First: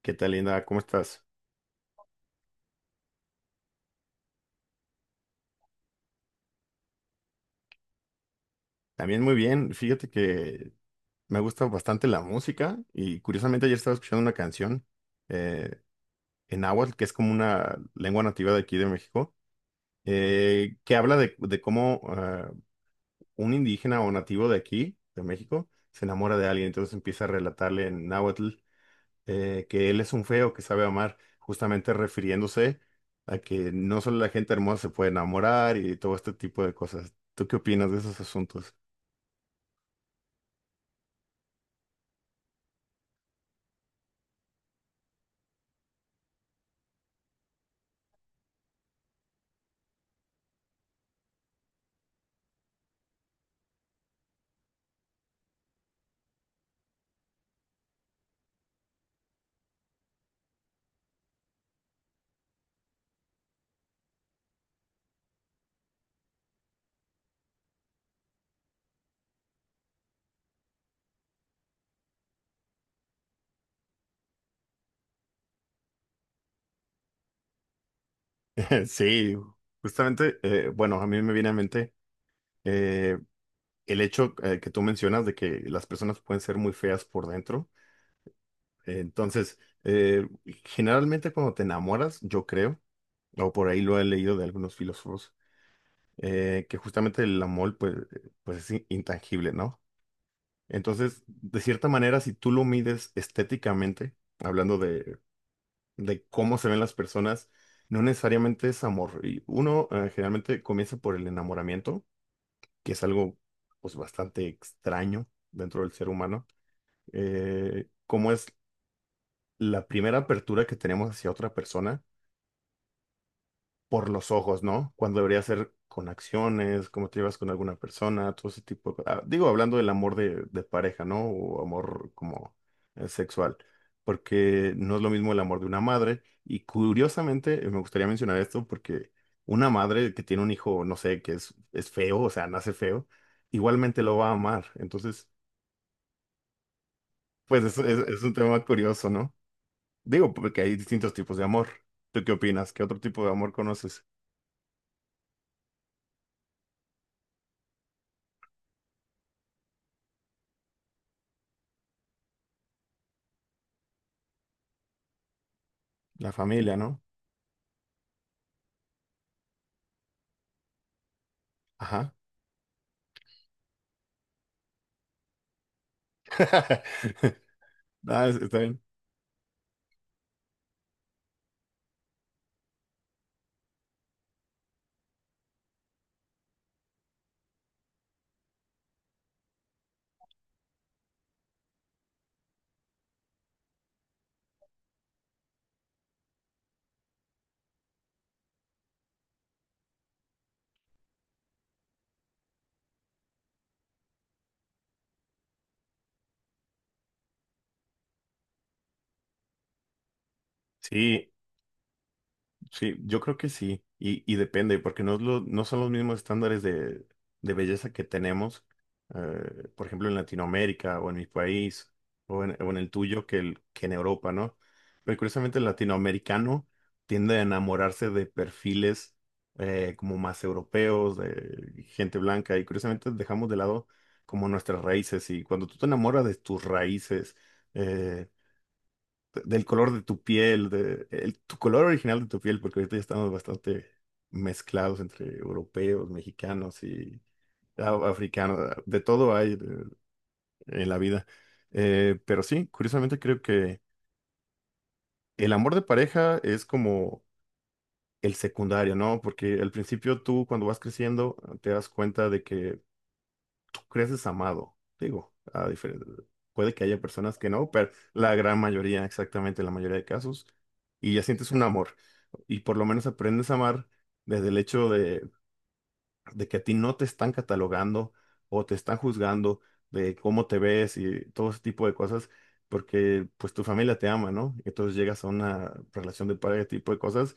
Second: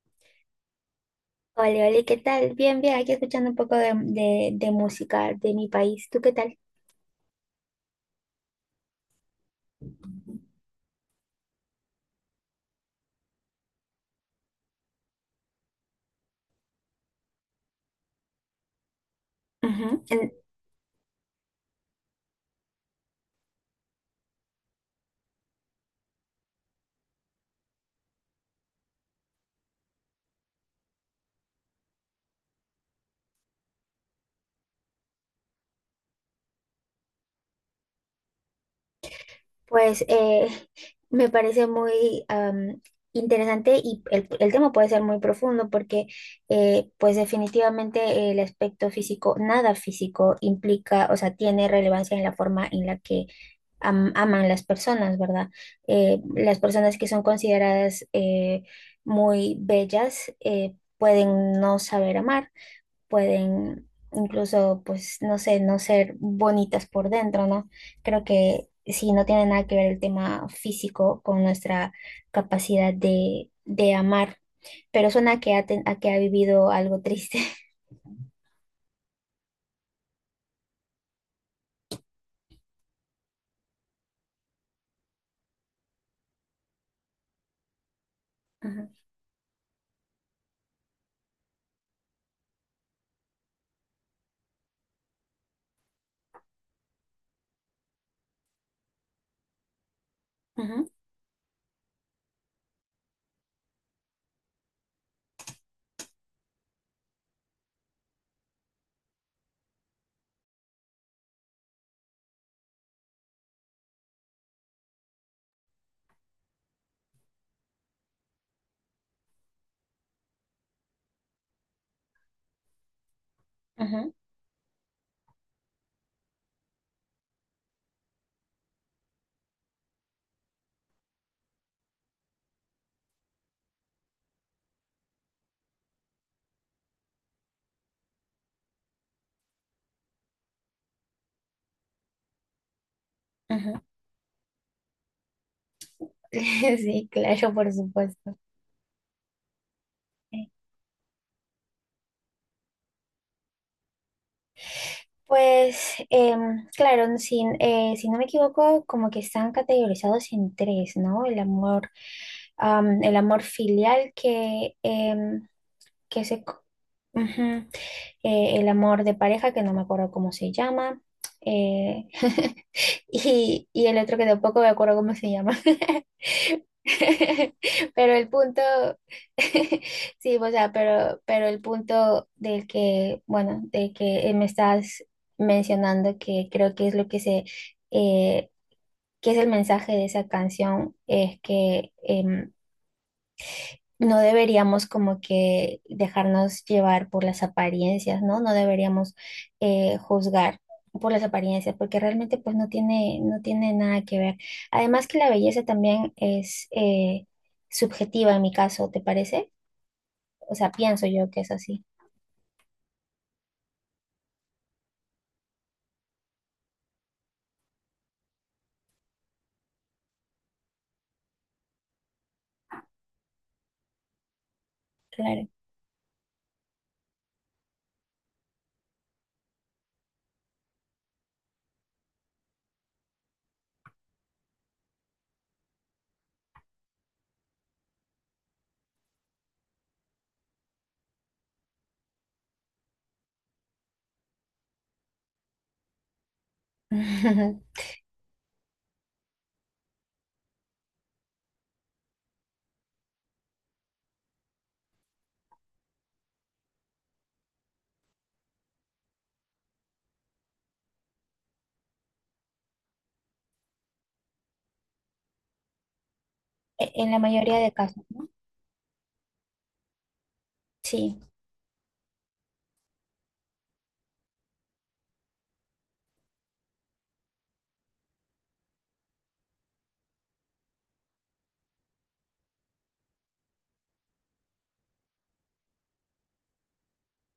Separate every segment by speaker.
Speaker 1: ¿Qué tal, Linda? ¿Cómo estás?
Speaker 2: Hola, hola, ¿qué tal? Bien, bien, aquí escuchando un poco de música de mi país. ¿Tú qué tal?
Speaker 1: También muy bien. Fíjate que me gusta bastante la música y curiosamente ayer estaba escuchando una canción eh, en náhuatl, que es como una lengua nativa de aquí de México,
Speaker 2: Ujú.
Speaker 1: que habla de cómo un indígena o nativo de aquí, de México, se enamora de alguien. Entonces empieza a relatarle en náhuatl que él es un feo que sabe amar, justamente refiriéndose a que no solo la gente hermosa se puede enamorar y todo este tipo de cosas. ¿Tú qué opinas de esos asuntos?
Speaker 2: Pues me parece muy interesante y el tema puede ser muy profundo porque pues definitivamente el aspecto físico, nada físico implica, o sea, tiene relevancia en la forma en la que aman las personas, ¿verdad? Las personas que son consideradas muy bellas pueden no saber amar, pueden incluso, pues, no sé, no ser bonitas por dentro, ¿no? Creo que sí, no tiene nada que ver el tema físico con nuestra capacidad de amar, pero suena a que a que ha vivido algo triste.
Speaker 1: Sí, justamente, bueno, a mí me viene a mente eh, el hecho que tú mencionas de que las personas pueden ser muy feas por dentro.
Speaker 2: Ajá,
Speaker 1: Entonces, eh, generalmente cuando te enamoras, yo creo, o por ahí lo he leído de algunos filósofos, que justamente el amor pues, pues es intangible, ¿no?
Speaker 2: ajá,
Speaker 1: Entonces, de cierta manera, si tú lo mides estéticamente, hablando de cómo se ven las personas, no necesariamente es amor. Y uno generalmente comienza por el enamoramiento que es algo pues bastante extraño dentro del ser humano, cómo es la primera apertura que tenemos hacia otra persona
Speaker 2: ajá,
Speaker 1: por los ojos, ¿no? Cuando debería ser con acciones, cómo te llevas con alguna persona, todo ese tipo de... digo, hablando del amor de pareja, ¿no? O amor como sexual, porque no es lo mismo el amor de una madre. Y curiosamente, me gustaría mencionar esto porque una madre que tiene un hijo, no sé, que es feo, o sea, nace feo,
Speaker 2: ajá.
Speaker 1: igualmente lo va a amar. Entonces,
Speaker 2: Sí, claro,
Speaker 1: pues
Speaker 2: por
Speaker 1: es un
Speaker 2: supuesto.
Speaker 1: tema curioso, ¿no? Digo, porque hay distintos tipos de amor. ¿Tú qué opinas? ¿Qué otro tipo de amor conoces?
Speaker 2: Pues, claro, si no me equivoco, como que están categorizados en tres, ¿no? El amor, el amor filial que, que
Speaker 1: La
Speaker 2: se, co-
Speaker 1: familia, ¿no?
Speaker 2: ujú, el amor de pareja, que no me acuerdo cómo se llama, eh,
Speaker 1: Ajá.
Speaker 2: y el otro que tampoco me acuerdo cómo se llama. Pero el
Speaker 1: Ah, está
Speaker 2: punto,
Speaker 1: bien.
Speaker 2: sí, o sea, pero el punto del que, bueno, de que me estás mencionando, que creo que es lo que eh, que es el mensaje de esa canción, es que no deberíamos como que dejarnos llevar por las apariencias, ¿no? No deberíamos juzgar por las apariencias, porque realmente pues no tiene, no tiene nada que ver. Además que la belleza también es subjetiva en mi caso, ¿te parece? O sea, pienso yo
Speaker 1: Sí,
Speaker 2: que es así,
Speaker 1: sí, yo creo que sí, y depende, porque no, no son los mismos estándares de belleza que tenemos, por ejemplo, en Latinoamérica o en mi país o en el tuyo que, que en Europa, ¿no? Pero
Speaker 2: claro.
Speaker 1: curiosamente el latinoamericano tiende a enamorarse de perfiles como más europeos, de gente blanca, y curiosamente dejamos de lado como nuestras raíces, y cuando tú te enamoras de tus raíces, eh, del color de tu piel, tu color original de tu piel, porque ahorita ya estamos bastante mezclados entre europeos, mexicanos y africanos, de todo hay en la vida. Pero sí, curiosamente creo que el amor de pareja es como el secundario, ¿no? Porque al principio tú cuando vas creciendo te das cuenta de que creces amado. Digo, puede que
Speaker 2: En
Speaker 1: haya
Speaker 2: en la
Speaker 1: personas que
Speaker 2: mayoría de
Speaker 1: no, pero
Speaker 2: casos, ¿no?
Speaker 1: la gran mayoría, exactamente la mayoría de casos, y
Speaker 2: Sí,
Speaker 1: ya sientes un amor. Y por lo menos aprendes a amar desde el hecho de que a ti no te están catalogando o te están juzgando de cómo te ves y todo ese tipo de cosas, porque pues tu familia te ama, ¿no? Entonces llegas a una relación de pareja, ese tipo de cosas,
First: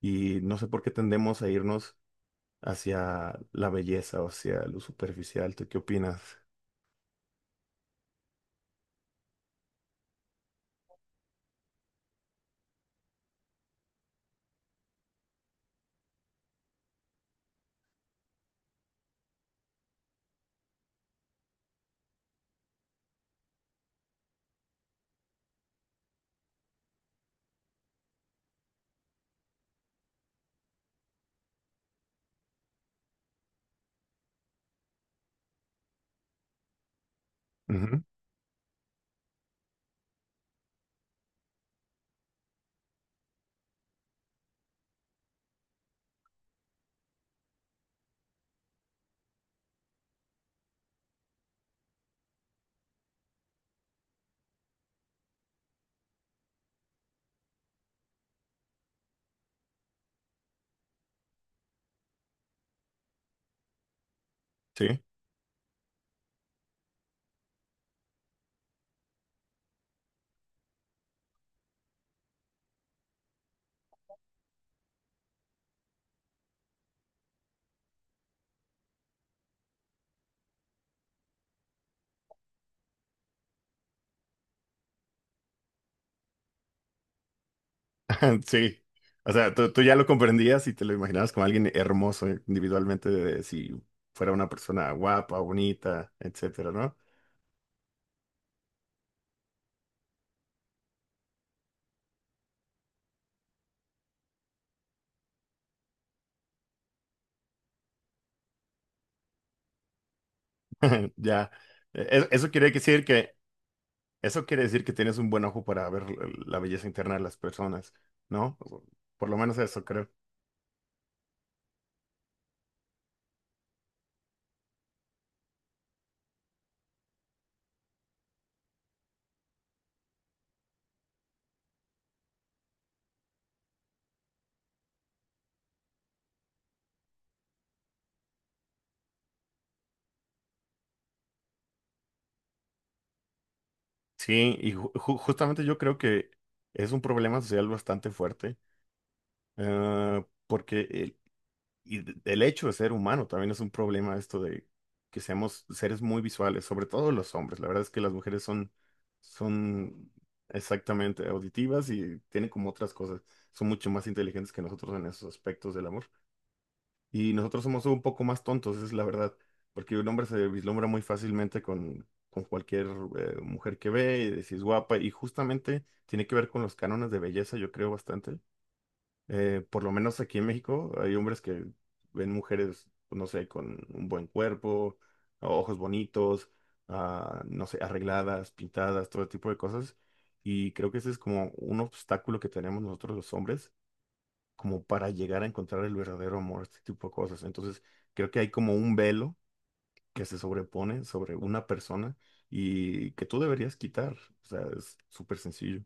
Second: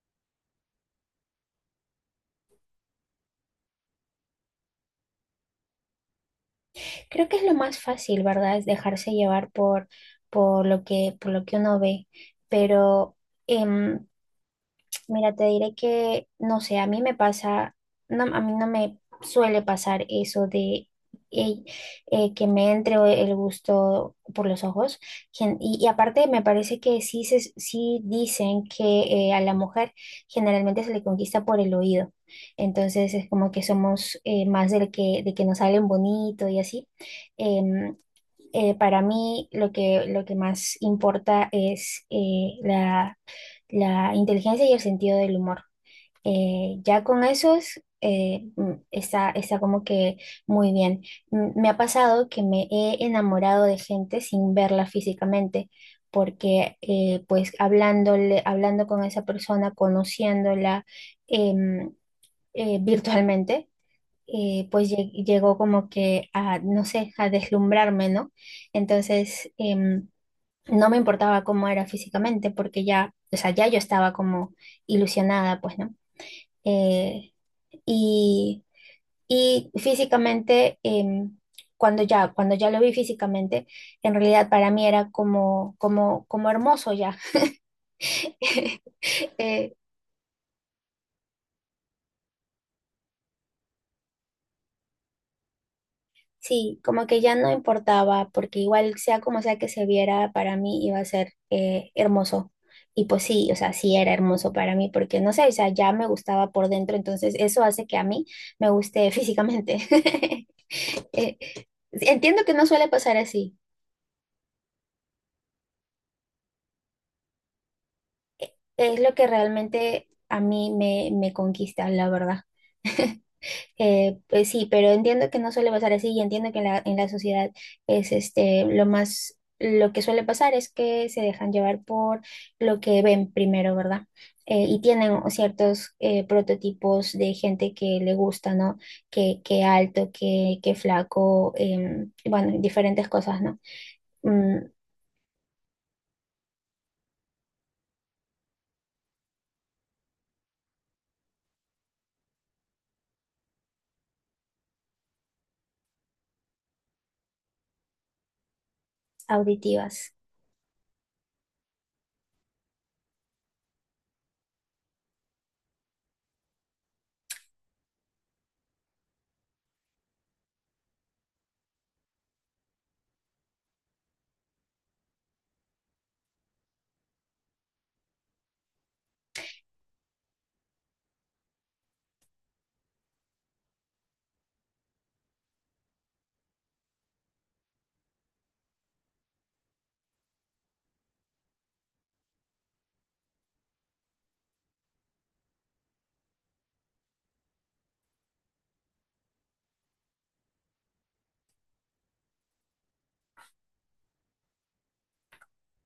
Speaker 1: y no sé por qué tendemos a irnos hacia la belleza o hacia lo superficial. ¿Tú qué opinas?
Speaker 2: creo que es lo más fácil, ¿verdad? Es dejarse llevar por lo que uno ve, pero... em, mira, te diré que, no sé, a mí me pasa, no, a mí no me suele pasar eso de eh, que me entre el gusto por los ojos. Y aparte me parece que sí, sí dicen que a la mujer generalmente se le conquista por el oído. Entonces es como que somos más del que, de que nos salen bonito y así. Em, para mí lo que más importa es la la inteligencia y el sentido del humor. Ya con esos está, está como que muy bien. Me ha pasado que me he enamorado de gente sin verla físicamente, porque pues hablándole, hablando con esa persona, conociéndola em, virtualmente. Pues
Speaker 1: Sí,
Speaker 2: llegó como que a, no sé, a deslumbrarme, ¿no? Entonces, no me importaba cómo era físicamente, porque ya, o sea, ya yo estaba como ilusionada, pues, ¿no? Eh, y, y físicamente, cuando ya lo vi físicamente, en realidad para mí era como, como, como hermoso ya.
Speaker 1: sí. O sea,
Speaker 2: Eh,
Speaker 1: tú ya lo comprendías y te lo imaginabas como alguien hermoso individualmente, si fuera una persona guapa, bonita, etcétera,
Speaker 2: Sí,
Speaker 1: ¿no?
Speaker 2: como que ya no importaba, porque igual sea como sea que se viera, para mí iba a ser hermoso. Y pues sí, o sea, sí era hermoso para mí, porque no sé, o sea, ya me gustaba por dentro, entonces eso hace que a mí me guste físicamente. Eh,
Speaker 1: Ya.
Speaker 2: Entiendo
Speaker 1: Eso
Speaker 2: que no
Speaker 1: quiere
Speaker 2: suele
Speaker 1: decir
Speaker 2: pasar
Speaker 1: que,
Speaker 2: así,
Speaker 1: eso quiere decir que tienes un buen ojo para ver la belleza interna de las personas, ¿no?
Speaker 2: es lo que
Speaker 1: Por lo menos eso
Speaker 2: realmente
Speaker 1: creo.
Speaker 2: a mí me, me conquista, la verdad. Pues sí, pero entiendo que no suele pasar así y entiendo que en en la sociedad es este lo más, lo que suele pasar es que se dejan llevar por lo que ven primero, ¿verdad? Y tienen ciertos prototipos de gente que le gusta, ¿no? Que alto, que flaco, bueno, diferentes cosas, ¿no?
Speaker 1: Sí,
Speaker 2: Mm,
Speaker 1: y justamente yo creo que es un problema social bastante fuerte, porque y el hecho de ser humano también es un problema esto de que seamos seres muy visuales, sobre todo los hombres. La verdad es que las mujeres son
Speaker 2: Auditivas.
Speaker 1: exactamente auditivas y tienen como otras cosas. Son mucho más inteligentes que nosotros en esos aspectos del amor. Y nosotros somos un poco más tontos, es la verdad. Porque un hombre se vislumbra muy fácilmente con cualquier mujer que ve, y de si es guapa, y justamente tiene que ver con los cánones de belleza, yo creo bastante por lo menos aquí en México hay hombres que ven mujeres, pues, no sé, con un buen cuerpo, ojos bonitos, no sé, arregladas, pintadas, todo tipo de cosas. Y creo que ese es como un obstáculo que tenemos nosotros los hombres, como para llegar a encontrar el verdadero amor, este tipo de cosas. Entonces, creo que hay como un velo que se sobrepone sobre una persona y que tú deberías quitar. O sea, es súper sencillo.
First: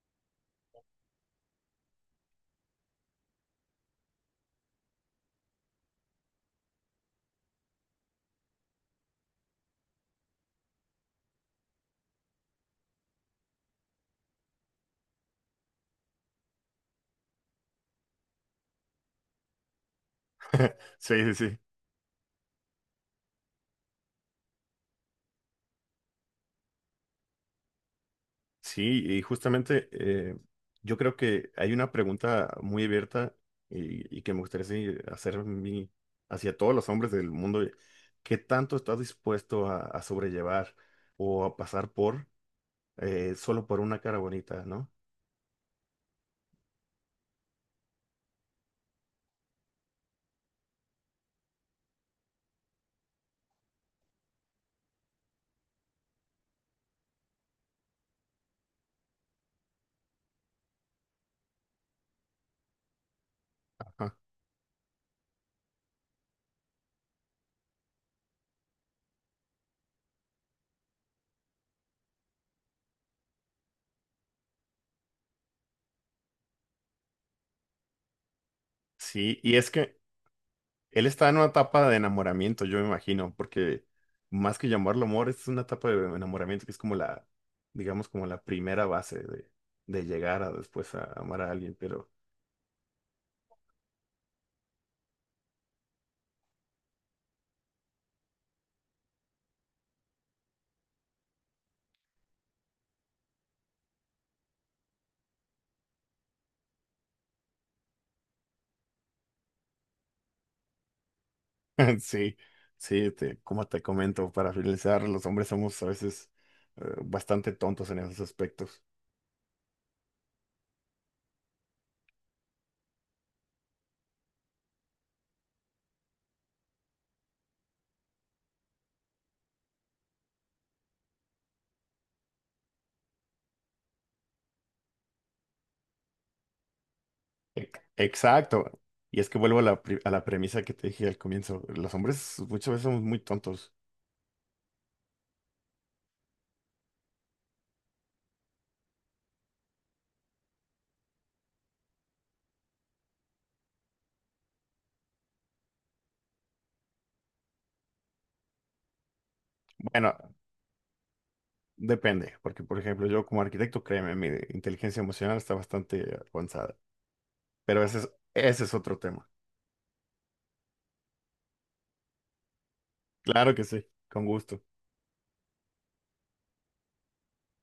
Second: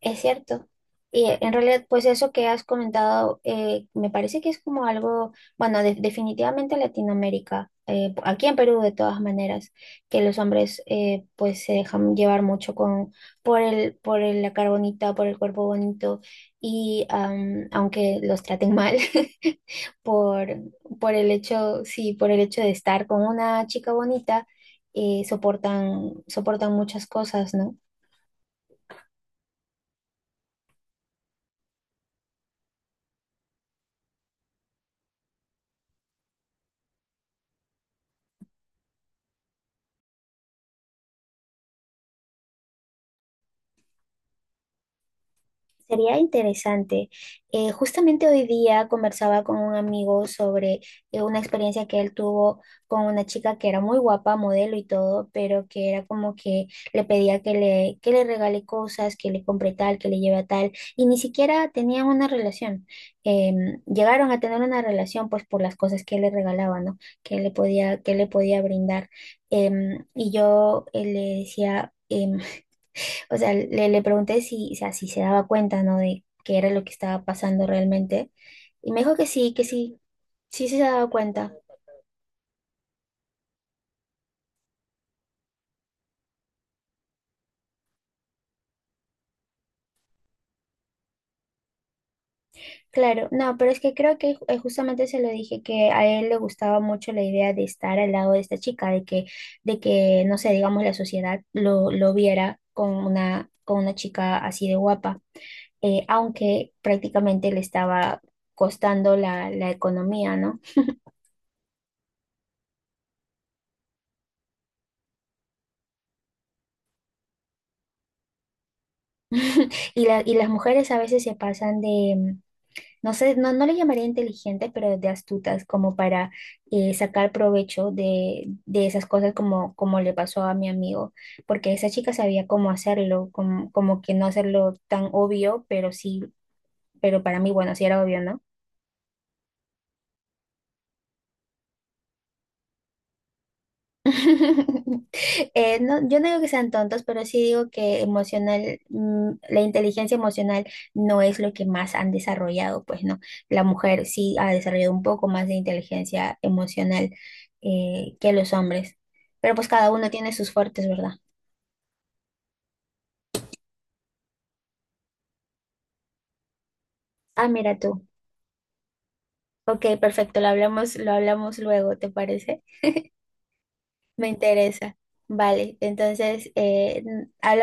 Speaker 2: Es cierto. Y en realidad, pues eso que has comentado, me parece que es como algo, bueno, definitivamente Latinoamérica, aquí en Perú de todas maneras, que los hombres pues se dejan llevar mucho con, por el, la cara bonita, por el cuerpo bonito, y aunque los traten mal, por, por el
Speaker 1: Sí, sí.
Speaker 2: hecho, sí, por el hecho de estar con una chica bonita, soportan, soportan muchas cosas, ¿no?
Speaker 1: Sí, y justamente yo creo que hay una pregunta muy abierta y que me gustaría sí, hacer hacia todos los hombres del mundo. ¿Qué tanto estás dispuesto a sobrellevar o a pasar por solo por una cara bonita, ¿no?
Speaker 2: Sería interesante. Justamente hoy día conversaba con un amigo sobre una experiencia que él tuvo con una chica que era muy guapa, modelo y todo, pero que era como que le pedía que le regale cosas, que le compre tal, que le lleve a tal, y ni siquiera tenían una relación.
Speaker 1: Ajá.
Speaker 2: Llegaron a tener una relación pues por las cosas que él le regalaba, ¿no? Que él le podía, que él le podía brindar. Y yo le decía... o sea, le pregunté si, o sea, si se daba cuenta, ¿no? De qué era lo que estaba pasando realmente. Y me dijo
Speaker 1: Sí, y
Speaker 2: que
Speaker 1: es que
Speaker 2: sí, sí se
Speaker 1: él
Speaker 2: daba
Speaker 1: está en una
Speaker 2: cuenta.
Speaker 1: etapa de enamoramiento, yo me imagino, porque más que llamarlo amor, es una etapa de enamoramiento que es como la, digamos, como la primera base de llegar a después a amar a alguien, pero...
Speaker 2: Claro, no, pero es que creo que justamente se lo dije que a él le gustaba mucho la idea de estar al lado de esta chica, de que, no sé, digamos, la sociedad lo viera con una chica así de guapa, aunque prácticamente le estaba costando la, la economía, ¿no?
Speaker 1: Sí, sí, como te comento, para finalizar, los hombres somos a veces bastante tontos en esos aspectos.
Speaker 2: Y, y las mujeres a veces se pasan de, no sé, no, no le llamaría inteligentes, pero de astutas, como para sacar provecho de esas cosas como, como le pasó a mi amigo, porque esa chica sabía cómo hacerlo, como, como que no hacerlo tan obvio, pero sí, pero para mí,
Speaker 1: E-
Speaker 2: bueno, sí era obvio, ¿no?
Speaker 1: Exacto. Y es que vuelvo a la, a la premisa que te dije al comienzo. Los hombres muchas veces somos muy tontos.
Speaker 2: No, yo no digo que sean tontos, pero sí digo que emocional, la inteligencia emocional no es lo que más han desarrollado, pues no. La mujer sí ha desarrollado un poco más de inteligencia emocional que los hombres, pero pues cada uno
Speaker 1: Bueno,
Speaker 2: tiene sus fuertes, ¿verdad?
Speaker 1: depende, porque por ejemplo, yo como arquitecto, créeme, mi inteligencia emocional está bastante avanzada.
Speaker 2: Ah, mira
Speaker 1: Pero ese
Speaker 2: tú.
Speaker 1: ese es otro tema.
Speaker 2: Ok, perfecto, lo hablamos luego, ¿te parece?
Speaker 1: Claro que sí, con
Speaker 2: Me
Speaker 1: gusto.
Speaker 2: interesa. Vale, entonces hablamos.